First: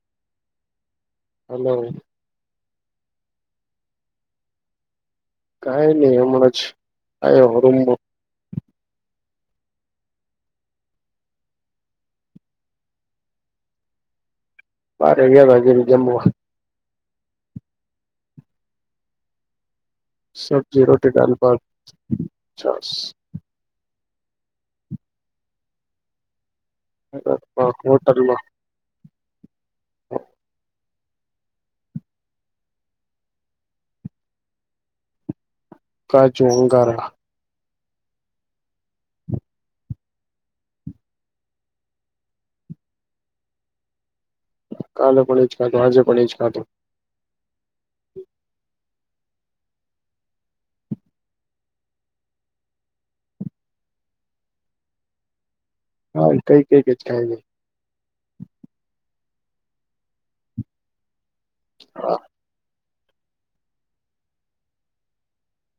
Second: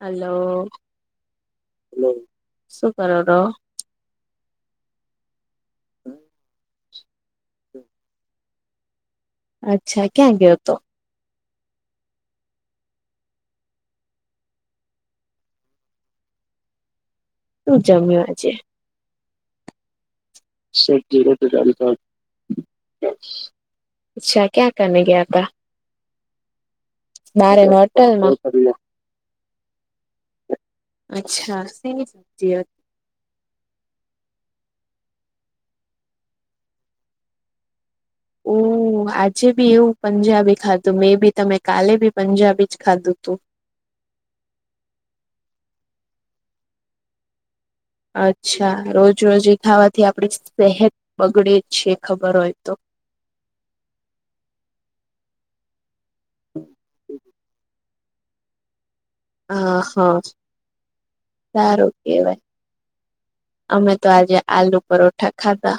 હીલો [inaudible] શું કરો ર કઈ નહી હમણાં જ આ હમ અચ્છા ક્યાં ગયો હતો. બરે વયાર વાગે જમવા શું જમ્યો આજે સબ્જી રોટી દાલ ભાત છાસ અચ્છા ક્યા ગયા આપ મારે હોટલમા હોટલમાં અચ્છા સ સબજીત કા ચુંંગાર [inaudible] આજે બી એવું પંજાબી ખાધું મે બી તમે કાલે બી પંજાબી જ ખાધું તુ કાલે પણ જ ખાધું આજે પણ એ જ ખાધુ અચ્છા રોજ રોજી ખાવાથી આપડી સહત બગડે છે, ખબર હોય તો હા કઈ કઈક જ ખાય છે. આહા સારું હા કેવાય અમે તો આજે આલુ પરોઠા ખાધા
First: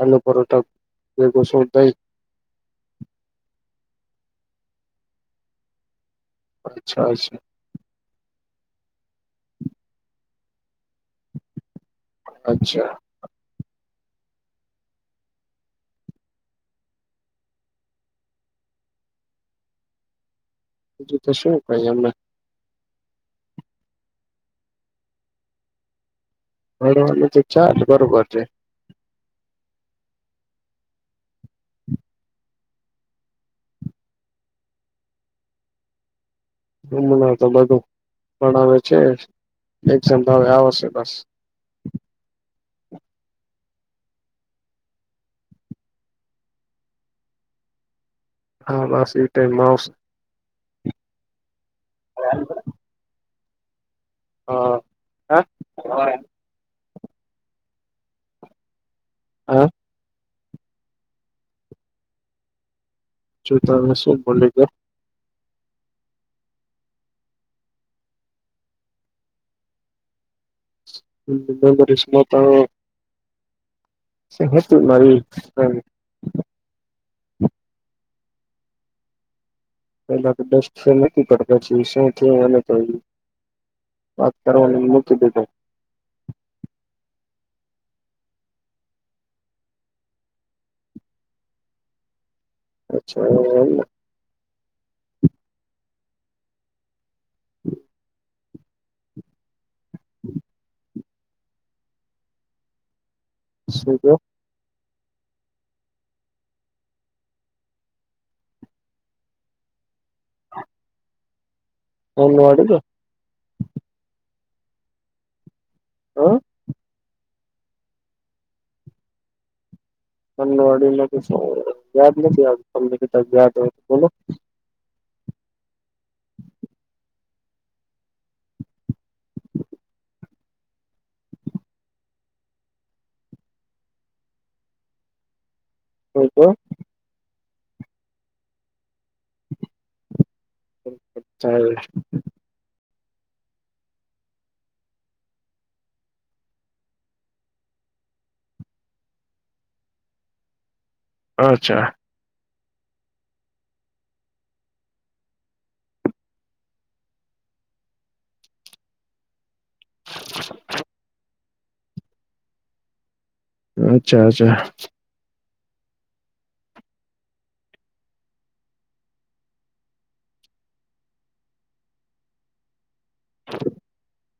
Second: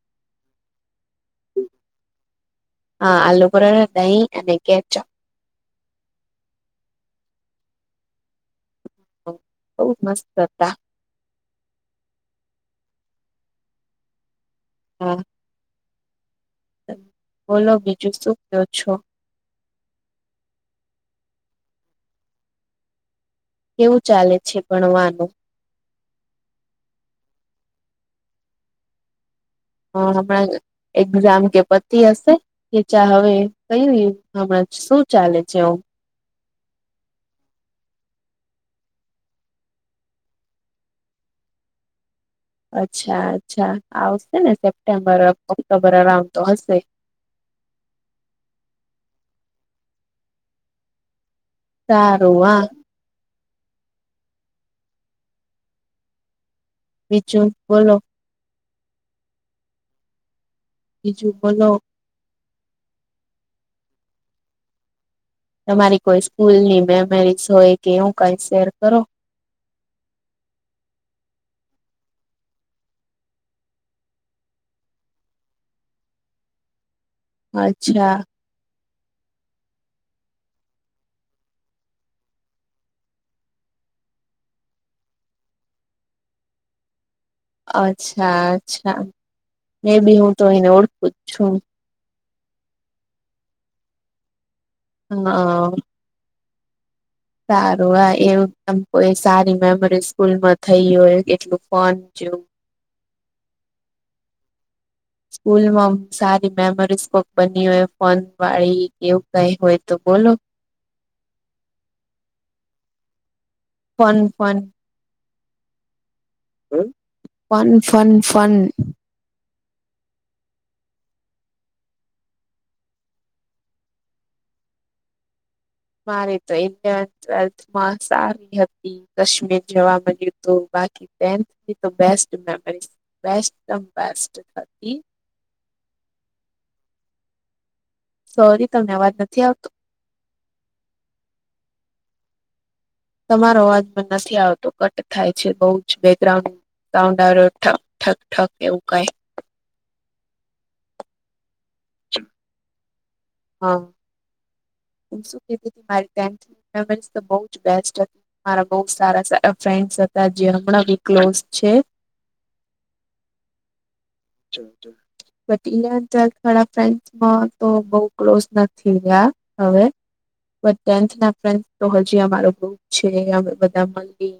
અ્ય પર્યટક જે શોઈ હા આલુ પુરણ દહી અને કેચા અચ્છા અચ્છા હ બૌ મસ્ત કર હતા. અચ્છા [inaudible] બોલો બીજું શું કયો છો. બીજું તો શું કઈ એમને કેવું ચાલે છે, ભણવાનુ હવાની તોછા બરોબર છે. હ હણા એક્ઝામ કે પતિ હશે. કે ચા હવે કય હમણાં શું ચાલે છે. હમ ના તો બધું પણ આવે છે, એક્ઝામ હ આવશે બસ અચ્છા અચ્છા આવશે ને સેપ્ટેમ્બર ઓક્ટોબર અરાઉન્ડ તો હશે. હા બસ એ ટાઈમ મા આવ સારુંવા હ હા હ બચન બોલો હા બીજું બોલો છું તમે શું બોલી કે તમારી કોઈ સ્કૂલની મેમરીઝ હોય કે એવું કઈ શેર કરો [unintelligible] સમસ્તુ મારી હ અચ્છા પેલા તો દસ છે નથી પડતા છે શું થયુ અને પયડું વાત કરવાનું મુકી દીધૂ અચ્છા અચ્છા મે બી હું તો એને ઓળખું જ છું. અચ્છા હા સારું આ એવું એમ કોઈ સારી મેમરી સ્કૂલમાં થઈ હોય કેટલું ફોન જોવુ શુ કેવ [inaudible] સ્કૂલમાં સારી મેમરીઝ કોક બની હોય ફોન વાળી એવું કઈ હોય તો બોલો ફોન વાળી તો ફોન ફોન હ હ ફોન ફોન ફોન ફોન વાડીમા તો શું યાદ નથી આવતુ તમને કદાચ યાદ હોય તો બોલો મારી તો ઇન્ટર્ન ટ્વેલ્થમાં સારી હતી કાશ્મીર જવા મળ્યું તો બાકી ટેથની તો બેસ્ટ મેમરી બેસ્ટમ બેસ્ટ હતી હું તો સોરી તમને અવાજ નથી આવતો [unintelligible] તમારો અવાજમાં પણ નથી આવતો કટ થાય છે બઉ જ બેકગ્રાઉન્ડ કઉડાર ઠક ઠક ઠક એવું કઈ અચ્છા હા અન શુ કીધૂ મારી ટેન્થ ના બેન્ચ તો બહુ જ બેસ્ટ હ મારા બહુ સારા સારા ફ્રેન્ડ છતા જે હમણાં બી ક્લોઝ છે અચ્છા અચ્છા પીયાંન્ત ઘણા બેન્ચમા તો બઉ ક્લોઝ નથી રહ્યા હવે પણ ટેન્થ ના ફ્રેન્ડસના તો હજી અમારું બઉ છે અમે બધા મલી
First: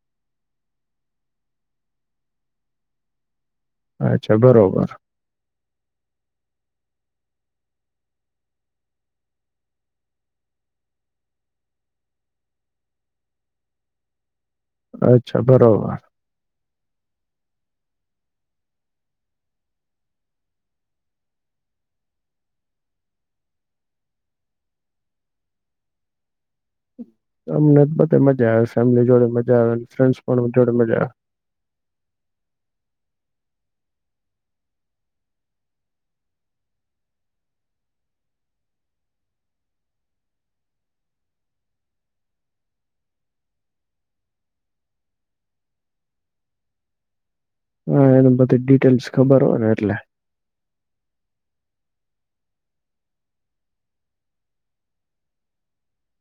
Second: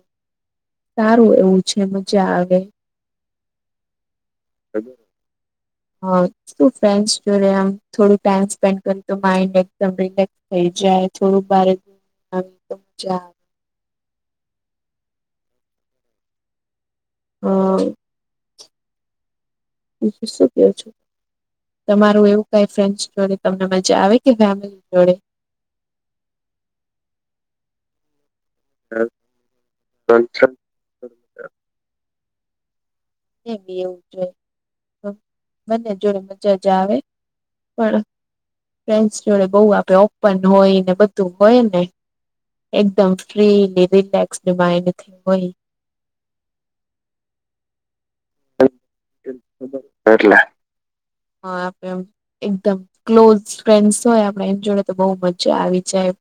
સારું એવું છે મજા આવે અચ્છા બરોબર હા તું ફ્રેન્ડ્સ જોડે આમ થોડો ટાઇમ સ્પેન્ડ કરે તો માઇન્ડ એકદમ રિલેક્સ થઈ જાય થોડુંક બારે આમ તો મજા આવે અચ્છા બરોબર હા બીજું શુ કેવો છો તમારું એવું કઈ ફ્રેન્ડ જોડે તમને મજા આવે કે ફેમિલી જોડે અમને બધે મજા આવે ફેમિલી જોડે મજા આવે ફ્રેન્ડસ પણ જોડે મજા આવે એ બી એવું જોઈએ મને જોઈ મજા જ આવે. પણ ફ્રેન્ડસ જોડે બોવ આપે ઓપન હોય ને બધું હોય ને એકદમ ફ્રીલી રિલેક્સ માઇન્ડ થી હોય. હા અને બધી ડિટેલ્સ ખબર હોય ને એટલે હા આપડે આમ એકદમ ક્લોઝ ફ્રેન્ડ્સ હોય આપણે એની જોડે તો બો મજા આવી જાય.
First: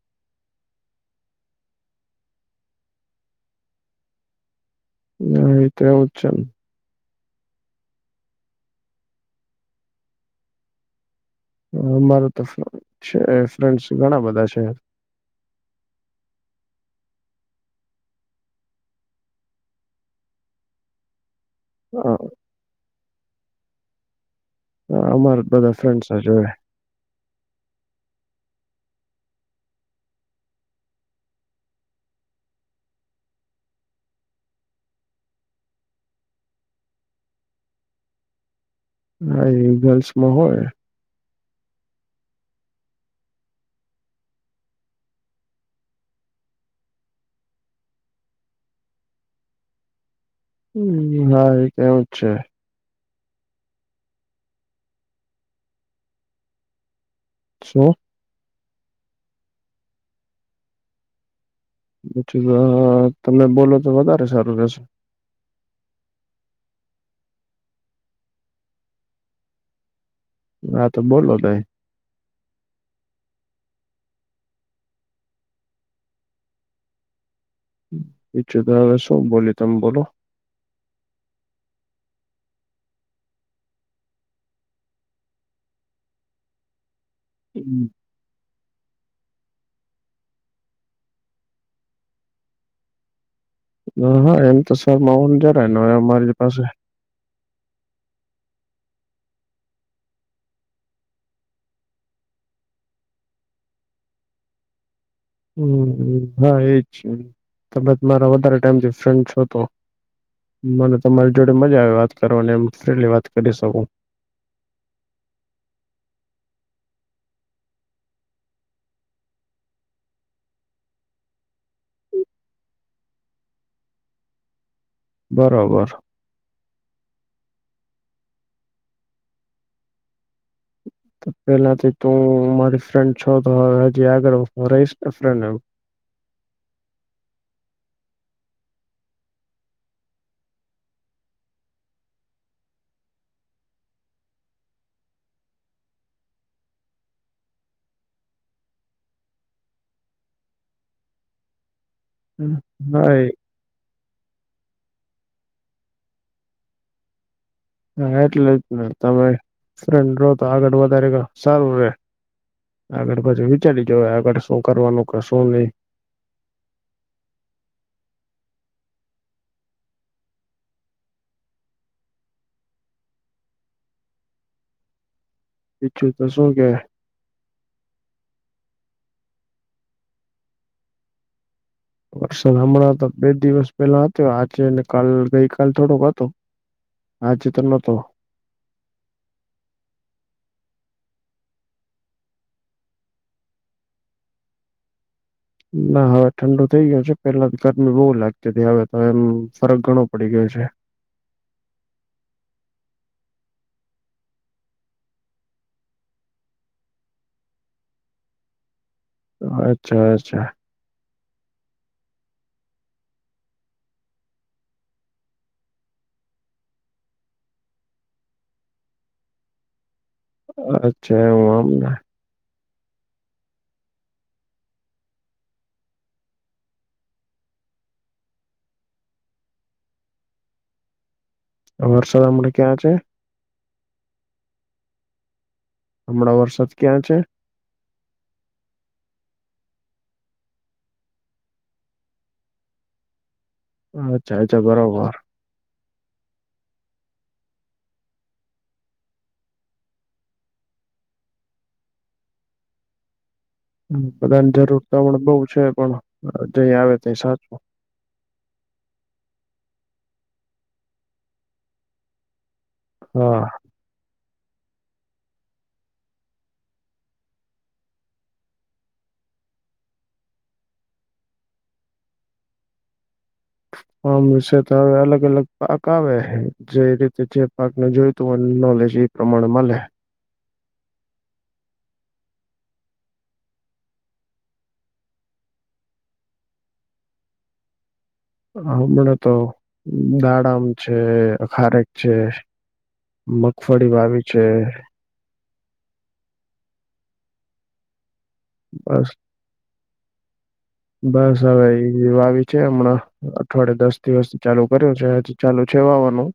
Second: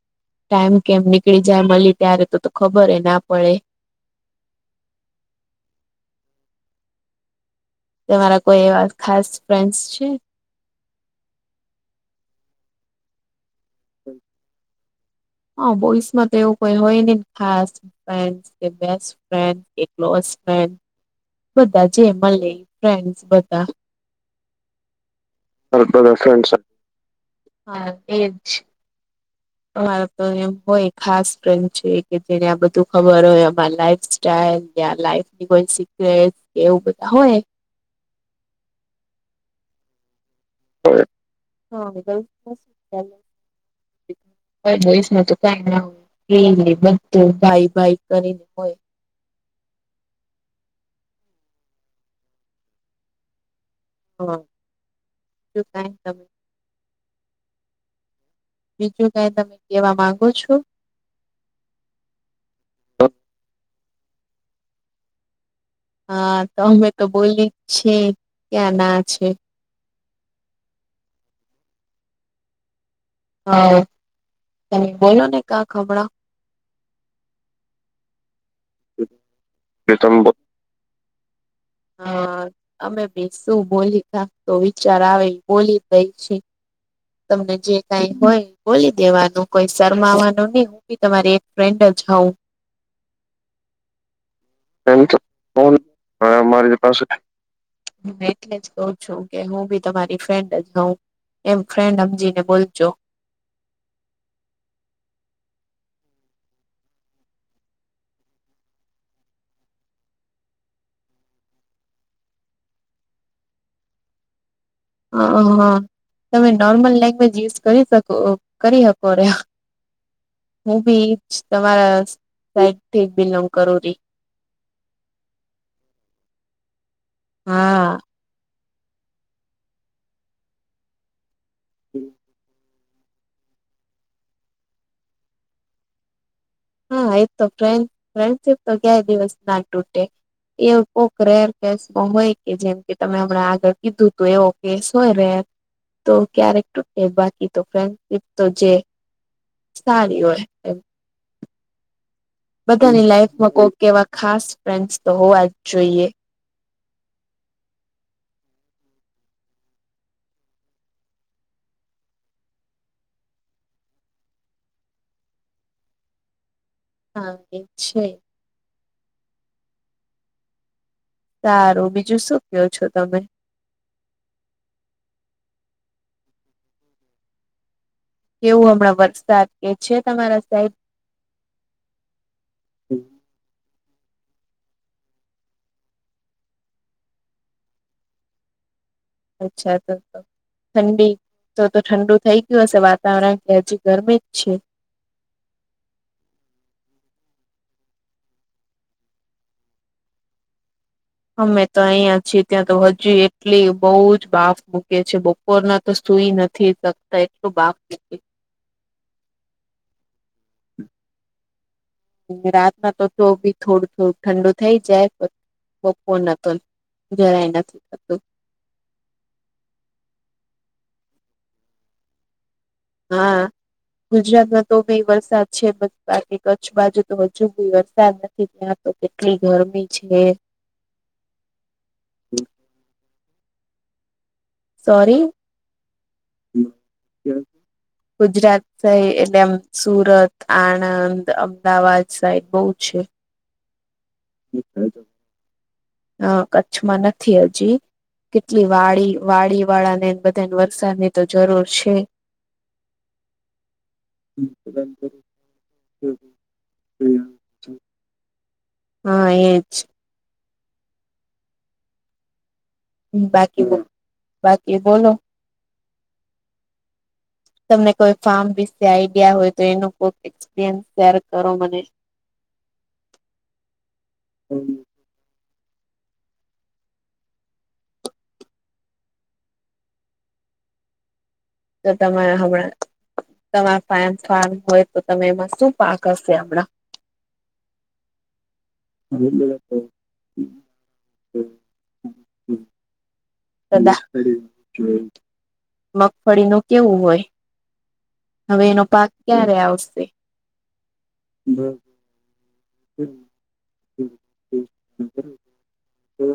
ટાઈમ કેમ નીકળી જાય મલીયે ત્યારે તો તો ખબર એ ના પડે. આ રીતે એવું જ છે એમ. તમારા કોઈ એવા ખાસ ફ્રેન્ડસ છે? અમારા તો છે ફ્રેન્ડ્સ ઘણા બધા છે. હા બોઈસ માં તો એવું કઈ હોય ની ખાસ. ફ્રેન્ડ્સ કે બેસ્ટ ફ્રેન્ડ કે ક્લોઝ ફ્રેન્ડ. બધા જે હા મળે એ ફ્રેન્ડ્સ બધા. અમારે બધા ફ્રેન્ડસ જ હોય હા એજ. હા તો એમ હોય ખાસ ફ્રેન્ડ્સ છે કે જેને આ બધું ખબર હોય અમાર લાઈફ ક્યાં લાઈફ ની કોઈ સિક્રેટ કે એવું કઈ હોય હા એ ગર્લ્સ માં હોય. હોય. બોયઝ માં તો કઈ ના હોય ફ્રીલી બધું ભાઈ ભાઈ કરીને હોય. હમમ હા એ તો એવુ જ છે. હા. શું? બીજું કાઈ તમે કેવા માંગો છો? પછી ના તમે બોલો તો વધારે સારું રહેશે. હા તો અમે તો બોલી જ છેીએ ક્યાં ના છે. હા તો બોલો ને. હા તય બોલો ને કા ખભડા બીજું તો હવે હમણાં શું બોલીયે તમે બોલો? હા અમે બી શું બોલી કાક તો વિચાર આવે એ બોલી દઈ છે. તમને જે હમ. કાઈ હોય બોલી દેવાનું કોઈ શરમાવાનું ની હું બી તમારી એક ફ્રેન્ડ જ હોઉં. હા હા એમ તો સરમાવાનું જરાય ન હોય અમારી પાસે. હા એટલે જ કઉ છું કે હું બી તમારી ફ્રેન્ડ જ હઉ. ફ્રેન્ડ હમજી ને બોલજો. હમમ હા એજ છે કદાચ મારા વધારે ટાઈમ થી ફ્રેન્ડ છો તો મને તમારી જોડે મજા આવે વાત કરવાની એમ ફ્રીલી વાત કરી શકું. હા હા તમે નોર્મલ લેંગ્વેજ યુઝ કરી શકો કરી શકો રે. હું બી તમારા સાઈડ થી બિલોંગ કરું રહી. [inaudible] બરોબર. હા. તો પેલાથી તો હું મારી ફ્રેન્ડ છો તો હવે હજી આગળ રહીશ ને ફ્રેડ એમ. હા એ તો ફ્રેન્ડ ફ્રેન્ડશિપ તો કાય દિવસ ના ટુટે. એ કોક રેર કેસમાં હોય કે જેમ કે તમે હમણાં આગળ કીધું તો એવો કેસ હોય રેર. તો ક્યારેક તૂટે બાકી તો ફ્રેન્ડશિપ તો જે સારી હોય એ બધાની હા લાઈફમાં કોઈક એવા ખાસ ફ્રેન્ડસ તો હોવા જ જોઈએ હા એટલે જ ને તમે ફ્રેન્ડ રહો તો આગળ વધારે ગ સારું રે આગળ પછી વિચારી જ આગળ શું કરવાનું કે શું નહી હા એ છે સારું બીજું શું કયો છો તમે બીજું તો શુ કેહ કેવું હમણાં વરસાદ કે છે તમારા સાઈડ સર હમણાં તો બે દિવસ પેલા હતો આજેને કાલ ગઈ કલ થોડોક હતો આજે તો નોતો અચ્છા તો ઠંડી તો તો ઠંડુ થઈ ગયું હશે વાતાવરણ કે હજી ગરમી જ છે ના હવે ઠંડુ થઇ ગયું છે પેલા તો ગરમી બહુ લાગતી હતી હવે તો એમ ફરક ઘણો પડી ગયો છે અમે તો અહિયાં છીએ ત્યાં તો હજુ એટલી બહુ જ બાફ બૂકે છે બ બપોર ના તો સુઈ નથી શકતા એટલું બાફ છૂટે છે અચ્છા અચ્છા રાત માં તો તો ભી થોડું થોડું ઠંડુ થઈ જાય બપોરના તો જરાય નથી થતું અચ્છા એવું આમને હા ગુજરાતમાં તો ભી વરસાદ છે બાકી કચ્છ બાજુ તો હજુ ભી વરસાદ ત્યાં તો કેટલી ગરમી છે વરસાદ હમણાં ક્યાં છે સોરી હમણાં વરસાદ ક્યાં છે [inaudible] ગુજરાત સાઈડ એટલે આમ સુરત આણંદ અમદાવાદ સાઈડ બહુ છે અચ્છા અચ્છા બરોબર હ કચ્છમાં નથી હજી કેટલી વાડી વાડી વાળા ને બધાને વરસાદ ની તો જરૂર છે હ બધાની જરૂર તો પણ બઉ છે પણ જઈ આવે ત સારુ હા એજ હમ્મ હા બાકી બો બાકી બોલો તમને કોઈ ફાર્મ વિશે આઈડિયા હોય તો એનું કોઈક એક્સપિરિયન્સ શેર કરો મને [inaudible] હમશે તો હવે અલગ અલગ પાક આવે જે રીતે જે પાકને જોયતું હો નોલેજ એ પ્રમાણે મળે તો તમા રે હમણાં તમારા ફમ ફમ હોય તો તમે એમાં શું પાક હશે હમણાં [inaudible] હમણાં તો દાડામ છે અ ખારેક છે મગફળી કદા વાવી છે મગફળીનૂ કેવું હોય હવે એનો બસ પાક ક્યારે આવશે બસ હવે એ આવી છે હમણાં અઠવાડયે દસ દિવસ ચાલુ કર્યું છે ચાલુ છે વાવાનું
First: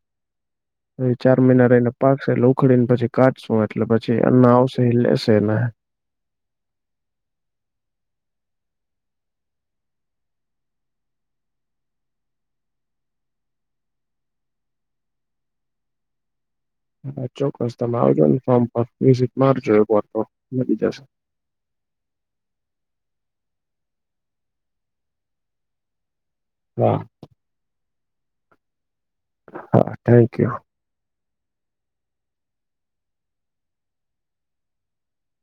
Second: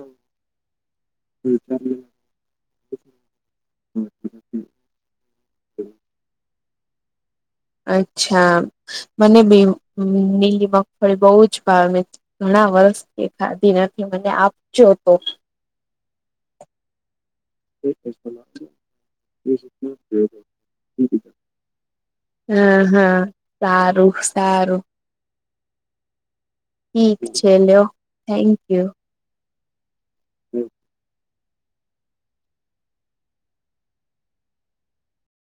ચાર મહિના રહીને પાકશે એટલ ઉખડી ને પછી કાઢશું એટલે પછી એના આવશે એ લેશે એના અચ્છા મને બી નીલી મગફળી બહુ જ ભાવે, ઘણા વર્ષથી ખાદી નથી મને આપજો તો, હા ચોક્કસ તમે આવજો ને ફોર્મ પર વિઝિટ મારજો એ તો લી જશે. હા હા સારું સારું, હા ઠીક છે લ્યો થેન્ક યુ. Thank you.